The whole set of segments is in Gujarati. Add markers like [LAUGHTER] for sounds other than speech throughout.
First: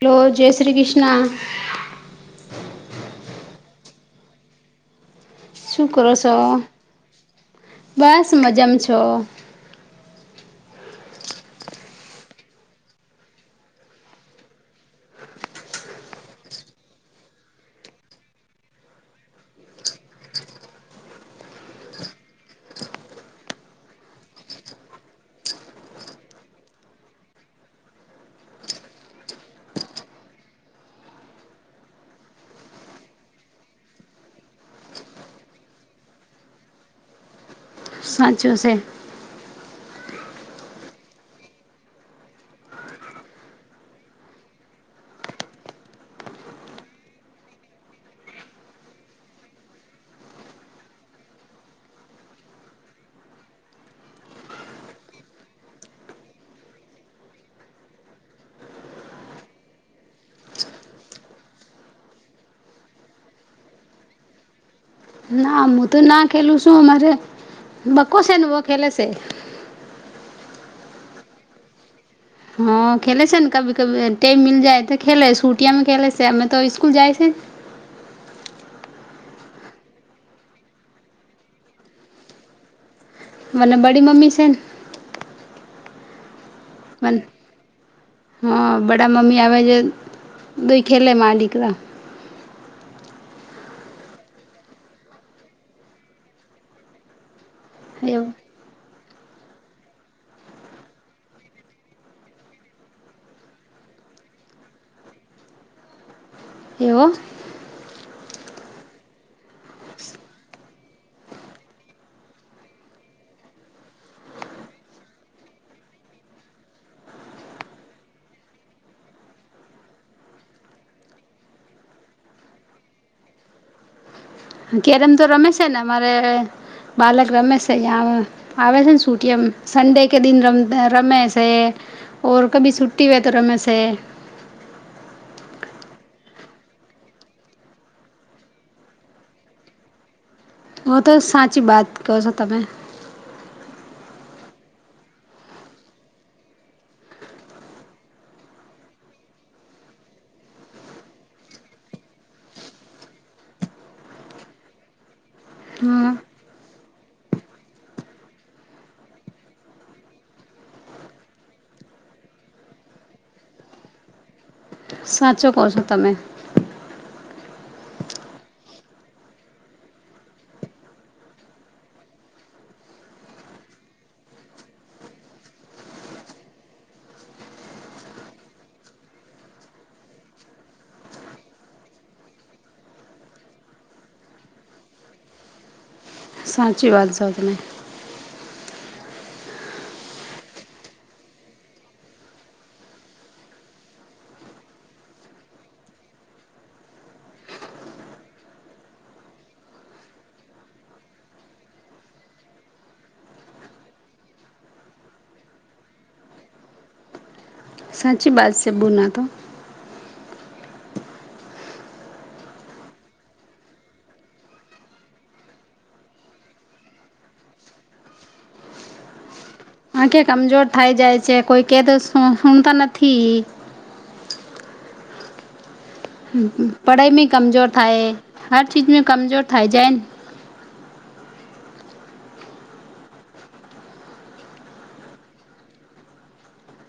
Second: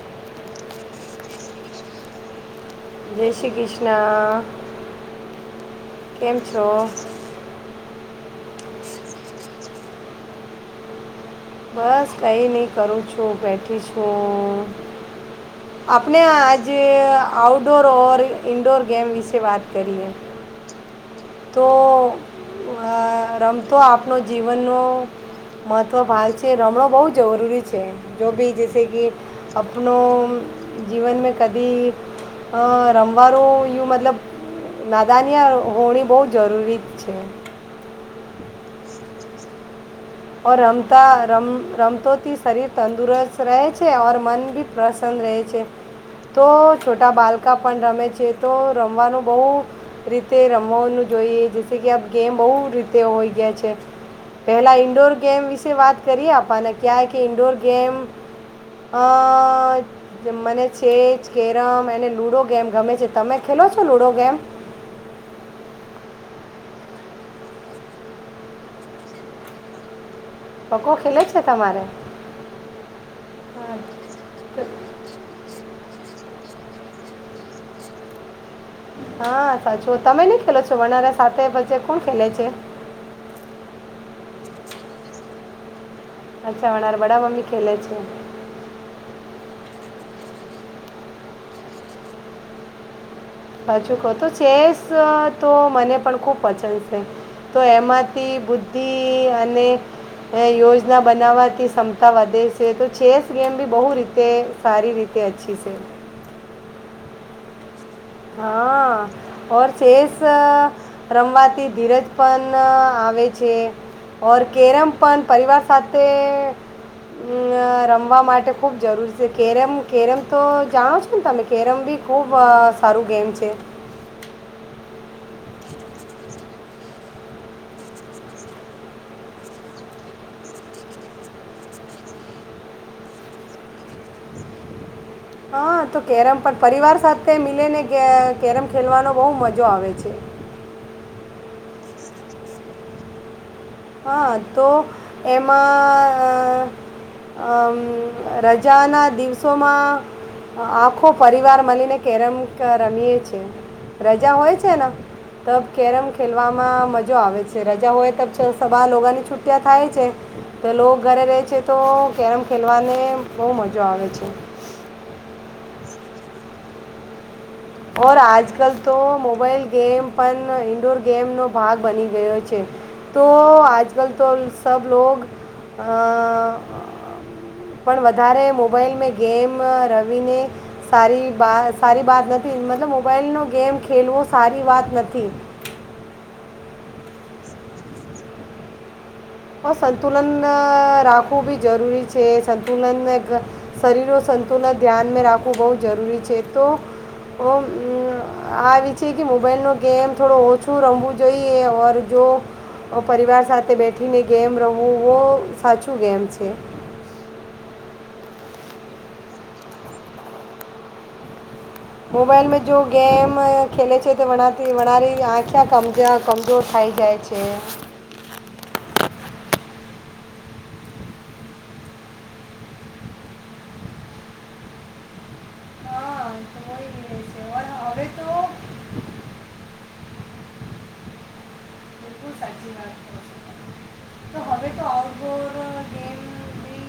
હેલો જય શ્રી કૃષ્ણ જય શ્રી કૃષ્ણ. શું કરો છો બસ મજામાં છો? બસ કંઈ નહીં કરું છું બેઠી છું આપણે આજ આઉટડોર ઇન્ડોર ગેમ વિશે વાત કરીએ. [INAUDIBLE] તો રમતો આપનો જીવનનો મહત્વ ભાવ છે. છે હમણ બહુ જરૂરી છે જો બી જ છે કે આપણો જીવન મે કદી અ રમવાનુ યું મતલબ નાદાનીયા હોણી બહું જરૂરી છે. સાચું શે ઓ રમતા રમ રમતોથી શરીર તંદુરસ્ત રહે છે ઓર મન ભી પ્રસન્ન રહે છે. તો છોટા બાળકા પણ રમે છે તો રમવાનું બહુ રીતે રમવાનું જોઈએ જે કે આ ગેમ બહુ રીતે હોય ગયા છે. પેલા ઈન્ડોર ગેમ વિશે વાત કરીએ આપને ક્યાં કે ઈન્ડોર ગેમ અ મને ચેસ, કેરમ અને લુડો ગેમ ગમે છે તમે ખેલો છો લુડો ગેમ ના હું તો ના ખેલું છું અમારે બકો છે ને બહું ખેલે છે. બકો ખેલે છે તમારે હા ખેલે છે ને કભી ક ટટેમ મી જાય તો ખેલે છુટિયામાં ખેલે છે અમે તો સ્કૂલ જાય છે હા સાચું તમે નઈ ખેલો છો વનારા સાથે પે કોણ ખેલે છે મને બડી મમ્મી છે ને અચ્છાવાનાર મને બડા મમ્મી ખેલે છે હા બડાા મમી આવેે જે દુ ખેલેે મારા દીકરા હજુ કહો તો ચેસ તો મને પણ ખુબ પસંદ છે તો એવો એમાંથી બુદ્ધિ અને એ યોજના બનાવવાથી ક્ષમતા વધે છે તો ચેસ ગેમ બી બહુ રીતે સારી રીતે અચ્છી છે એવ હા ઓર ચેસ રમવાથી ધીરજ પણ આવે છે ઓર કેરમ પણ પરિવાર સાથે અમ રમવા માટે ખુબ જરૂરી છે કેરેમ કેરેમ તો જાણો છો ને તમે કેરમ બી ખૂબ સારું ગેમ છે કે્યારેમ તો રમે છે ને અમારે બાલક રમે છે તં આવે છે ને છૂટય સંડે કે દિન રમ રમે છે ઓર કભી છુટ્ટી હોય તો રમેશે હા તો કેરમ પણ પરિવાર સાથે મિલે ને કેરમ ખેલવાનો બહુ મજો આવે છે હ તો સાચી વાત કહ છો તમે હા તો એમાં અમ રજા ના દિવસોમા આખો પરિવાર મળીને કેરમ રમીએે છે રજા હોય છે ને તો કેરમ હમ ખેલવામાં મજા આવે છે રજા હોય તો તો બ લોકોની છુટિયા થાય છે તો લોકો ઘરે રહે છે તો કેરમ ખેલવાને બહુ મજા આવે છે સાચો કહ છો તમે ઓર આજકાલ તો મોબાઈલ ગેમ પણ ઇન્ડોર ગેમનો ભાગ બની ગયો છે તો આજ કલ તો ઈ સબ લોગ પણ વધારે મોબાઈલ મે ગેમ રમીને સારી સારી વાત નથી મતલબ મોબાઈલ નો ગેમ ખેલવો સારી વાત નથી સાચી વાત છે સંતુલન રાખવું બી જરૂરી છે સંતુલનને શરીર સંતુલન ધ્યાનમાં રાખવું બહુ જરૂરી છે તો ઓ આ છે કે મોબાઈલ નો ગેમ થોડો ઓછું રમવું જોઈએ જો પરિવાર સાથે બેઠીને ગેમ રમવું વ સાચું ગેમ છે સાચી બાત છે બોલના તો મોબાઈલમાં જો ગેમ ખેલે છે તો વતી વરી આંખ્યા કમજોર થઈ જાય છે તે આખે કમજોર થાય જાય છે કોઈ કે તો સુણતા નથી હા, તો હોય જ રહે પઢઈમાં છે. ઓર કમજોર હવે થાય તો હર ચીજ મે કમજોર થાય જૈન બિલકુલ સાચી વાત તો હવે તો આઉટડોર ગેમ બ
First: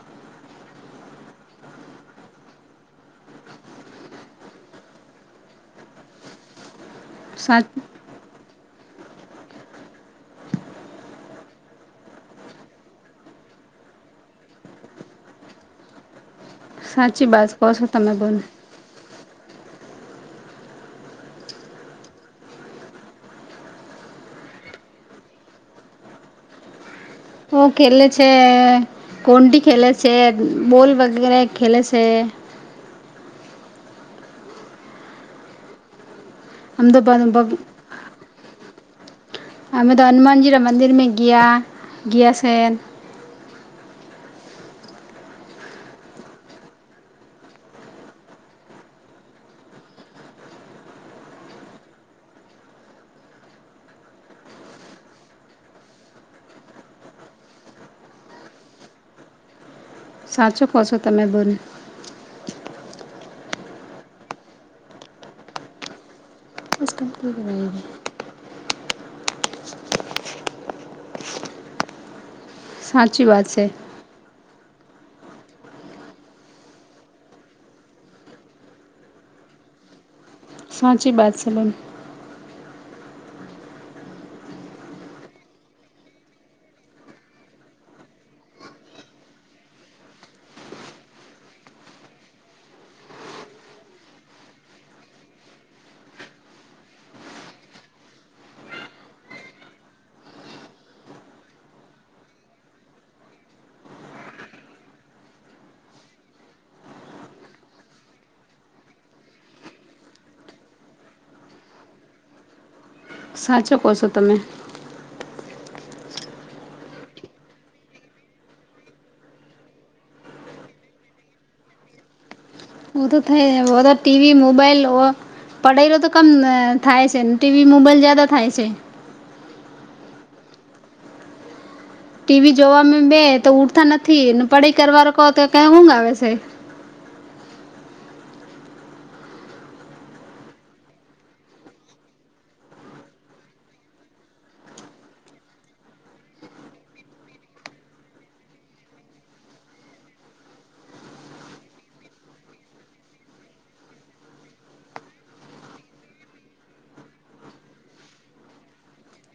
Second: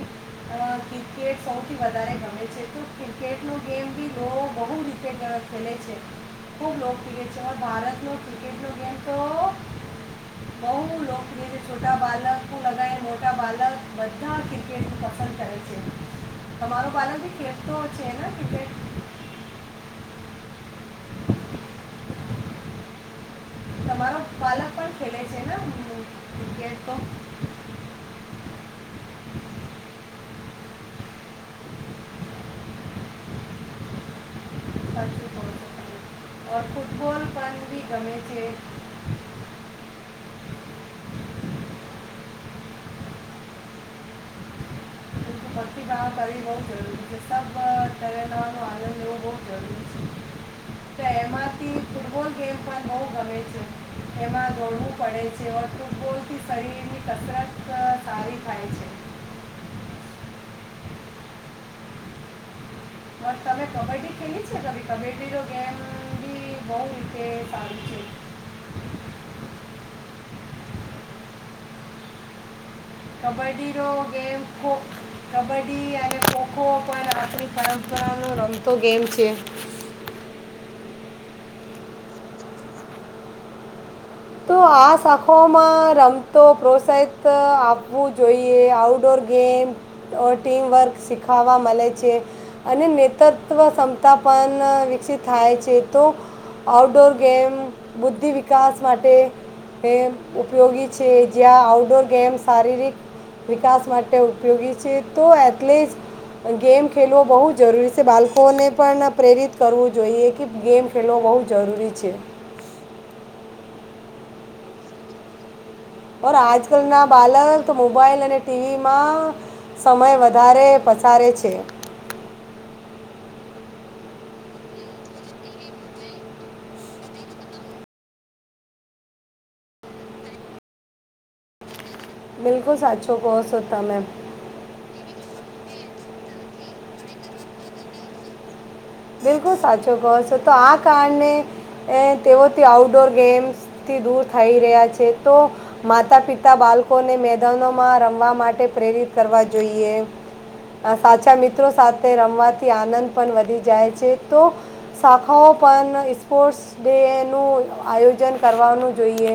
ક્રિકેટ સૌથી વધારે ગમે છે તો ક્રિકેટનો ગેમ બી લોકો બહુ રીતે ખેલે છે ખુબ લોકપ્રિકેટ છે સાચ ભારત ન ક્રિકેટ નું કેમ તો બહ લોક જે જે છોટા બલક પણું લગાવ મોટા બલક બધા ક્રિકેટને પસંદ કર છે તમારો બાળક સાચી ભી વાત ખેલ કહો તો છો છે તમે ને બોન ક્રિકેટ? તમારો બાલક પણ ખેલે છે ને? ક્રિકેટ તો. ઓ ખેલે છે, કોંડી ખેલે છે, બોલ વગેરે, ખેલે છે. આમ તો [UNINTELLIGIBLE] હમે તો હનુમાનજી મંદિર મે ગયા ગયા છે. ત કર બહુ જરૂરી છે સ તનાનો આનંદ એવું બહુ જરૂરી છે. તો એમાંથી ફૂટબોલ ગેમ પણ બહુ ગમે છે. એમાં દોડવું પડે છે. ઓ ફૂટબોલ થી શરીર ની કસરત સારી થાય છે. સાચું કહો છો તમે બેન. બ તમે કબડ્ડી ખેલી છે ક કબડ્ડી નો ગેમ બહ રીતે સારી છે. સાચી વાત છે કબ્ડીરો ગેમ ખો કબડ્ડી અને ખોખો પણ આપણી પરંપરા નો રમતો ગેમ છે. સાંચી વાત છે બન. તો આ શાખાઓમાં રમતો પ્રોત્સાહિત આપવું જોઈએ આઉટડોર ગેમ અ ટીમ વર્ક શીખાવા મળે છે. અને નેતૃત્વ ક્ષમતા પણ વિકસિત થાય છે. તો આઉટડોર ગેમ, બુદ્ધિ વિકાસ, માટે ગેમ ઉપયોગી છે. જ્યાં આઉટડોર ગેમ શારીરિક વિકાસ માટે ઉપયોગી છે. તો એટલે જ ગેમ ખેલવો બહુ જ જરૂરી છ. બાળકોને પણ પ્રેરિત કરવું જોઈએ કે ગેમ ખેલવો બહુ જરૂરી છે. સાચો કહ છો તમે. પણ આજકાલ ના બાલક મોબાઈલ અને ટીવીમાં સમય વધારે પસારે છે. બધું થઈ બધ ટીવી મોબાઈલ ઓ પડેલો તો કમ થાય છે. ને ટીવી મોબાઈલ જ્યાદા થાય છે. ટીવી બિલકુલ જોવાવામાં સાચું બે કહો તો છો ઉઠતા તમે નથી પડાઈ કરવા કહો તો ઊંઘ આવે છે. બિલકુલ સાચો કહો છો તો આ કારણણે તેઓથી આઉટડોર ગેમ્સ થી દૂર થઈ રહ્યા છે તો માતા પિતા બાળકોને મેદાનોમાં રમવા માટે પ્રેરિત કરવા જોઈએ. સાચા મિત્રો સાથે રમવાથી આનંદ પણ વધી જાય છે તો શાખાઓ પણ સ્પોર્ટ્સ નું આયોજન કરવાનું જોઈએ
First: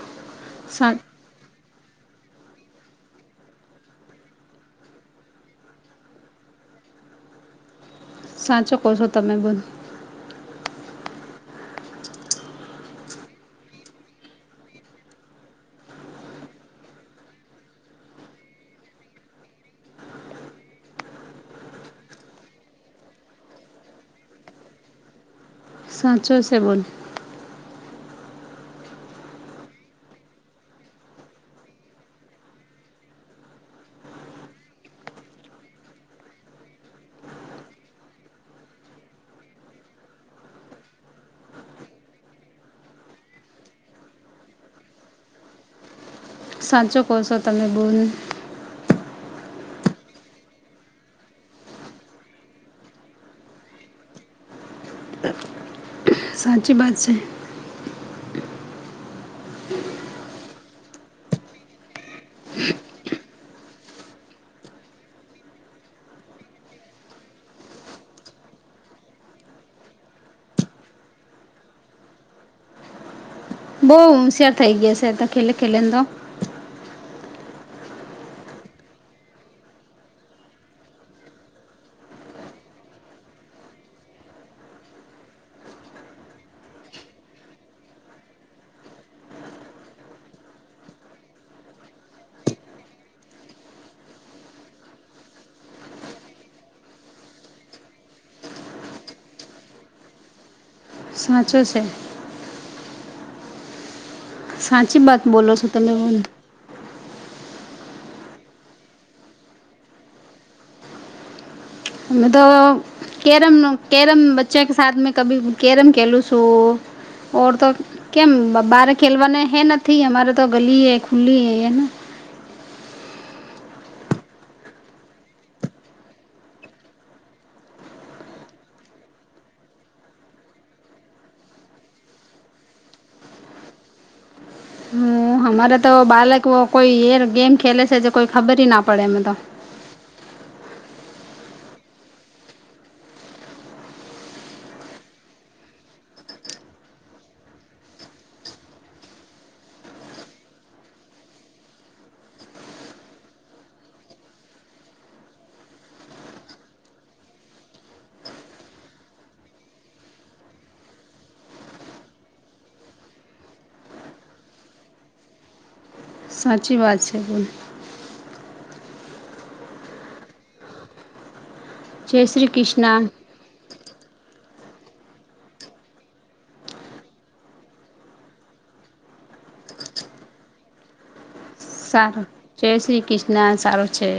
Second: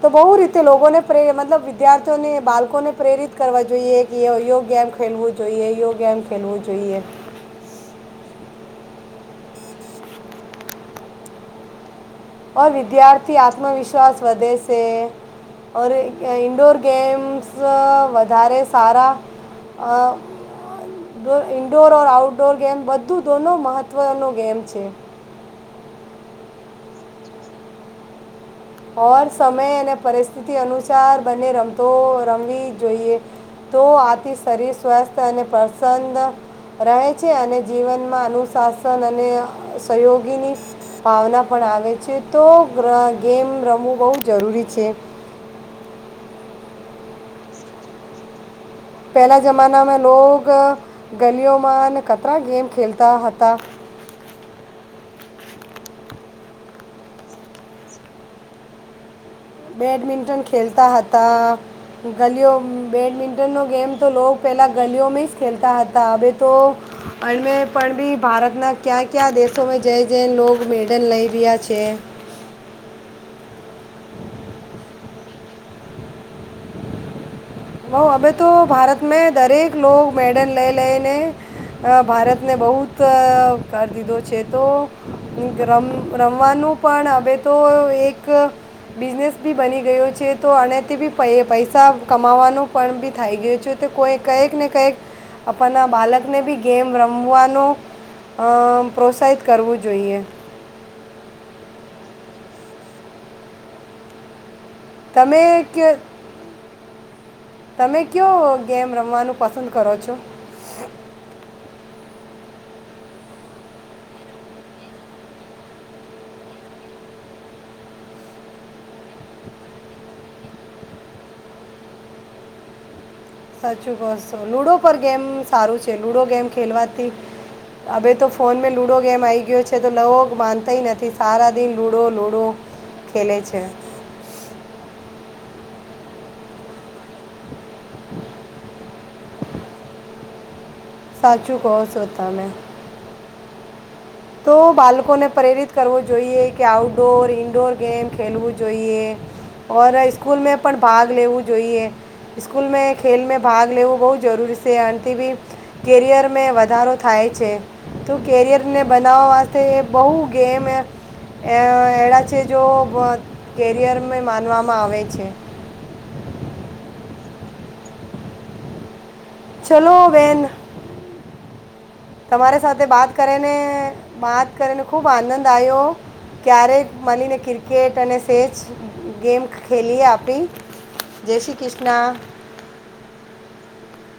તો બ રીતે સા લોકોને પ્રે મતબ વિદ્યા વિદ્યાર્થીઓને બાળકોને પ્રેરિત કરવા જોઈએ કે યો ગેમ ખેલવું જોઈએ યો ગેમ ખેલવું જોઈએ. સાચો કહો છો તમે બધ. વિદ્યાર્થી આત્મવિશ્વાસ વધે છે. ઓર ઇન્ડોર ગેમ્સ વધારે સારા અ ઈન્ડોર ર આઉટડોર ગેમ બધું દોનો મહત્વનો ગેમ છે. સાચુ સે બોન. ઓર સમય અને પરિસ્થિતિ અનુસાર બંને રમતો રમવી જ જોઈએ. તો આથી શરીર સ્વસ્થ અને પ્રસન્ન રહે છે અને જીવનમાં અનુશાસન અને સહયોગીની ભાવના પણ આવે છે તો ગ્રેમ ગેમ રમવું બહુ જરૂરી છે. સાચો કો છો તમે બોન. પહેલાં જમાનામાં લોગ ગલીઓમાં અને કતરા ગેમ ખેલતા હતા. સાચી વાત છે. બેડમિન્ટન ખેલતા હતા. બેડમિન્ટનનો ગેમ લોકો પહેલાં ગલીઓમાં જ ખેલતા હતા હવે તો અમે પણ બી ભારતના ક્યાં કયા દેશોમાં જઈ જઈ લો મેડલ લઈ રહ્યા છે બઉ હોશિયાર થઇ ગયા છે ખેલે ખેલે તો હઉ અવે તો ભારત મે દરેક લોકો મેડલ લઈ લઈને અ ભારતને બહુત કર દીધો છે તો રમ રમવાનું પણ હવે તો એક બિઝનેસ બી બની ગયો છે તો અને તે બી પૈસા કમાવાનું પણ બી થઈ ગયું છે તે કોઈ કઈક ને કંઈક આપણના બાળકને બી ગેમ રમવાનો અ પ્રોત્સાહિત કરવું જોઈએ. સાચુ છે. સા તમે એક તમે કયો ગેમ રમવાનું પસંદ કરો છો. અને તો કેરમ કેરમ બચ્ચા કે સા મે કભી કેરમ કેલું છું. ઓર તો કેમ બાર ખેલવાના હૈ નથી અમારે તો ગલી હૈ ખુલ્લી હૈ હે. સાચું કહો છો લૂડો પર ગેમ સારું છે લૂડો ગેમ ખેલવાથી હવે તો ફોન મે લુડો ગેમ આ આય ગયો છે તો લોકો માનતાય નથી સારા દિન લુડો લુડો ખેલે છે. હમારા તો બાલક કોઈ એલ ગેમ ખેલે છે જે કોઈ ખબર ના પડે એમતો સાચું કહસો તમેં તો બાળકોને પ્રેરિત કરવું જોઈએ કે આઉટડોર ઇન્ડોર ગેમ ખેલવું જોઈએ. ઓર સ્કૂલમાં પણ ભાગ લેવું જોઈએ. સ્કૂલ મે ખેલ મે ભાગ લેવું બહુ જરૂરી છે આનાથી ભી કેરિયરમે વધારો થાય છે તો કેરિયરને બનાવવા વાતે એ બહુ ગેમ એ અ એડા છે જો કેરયરમે માનવામાં આવે છે. સાચી વાત છે બોને. ચલો બેન જય શ્રી તમારી સાથે કૃષ્ણ વાત કરેને વાત કરીને ખૂબ આનંદ આવ્યો ક્યારેક મનીને ક્રિકેટ અને સેચ ગેમ ખેલીએ આપણી જય શ્રી કૃષ્ણના. સારું જય શ્રી કૃષ્ણ સારું છે.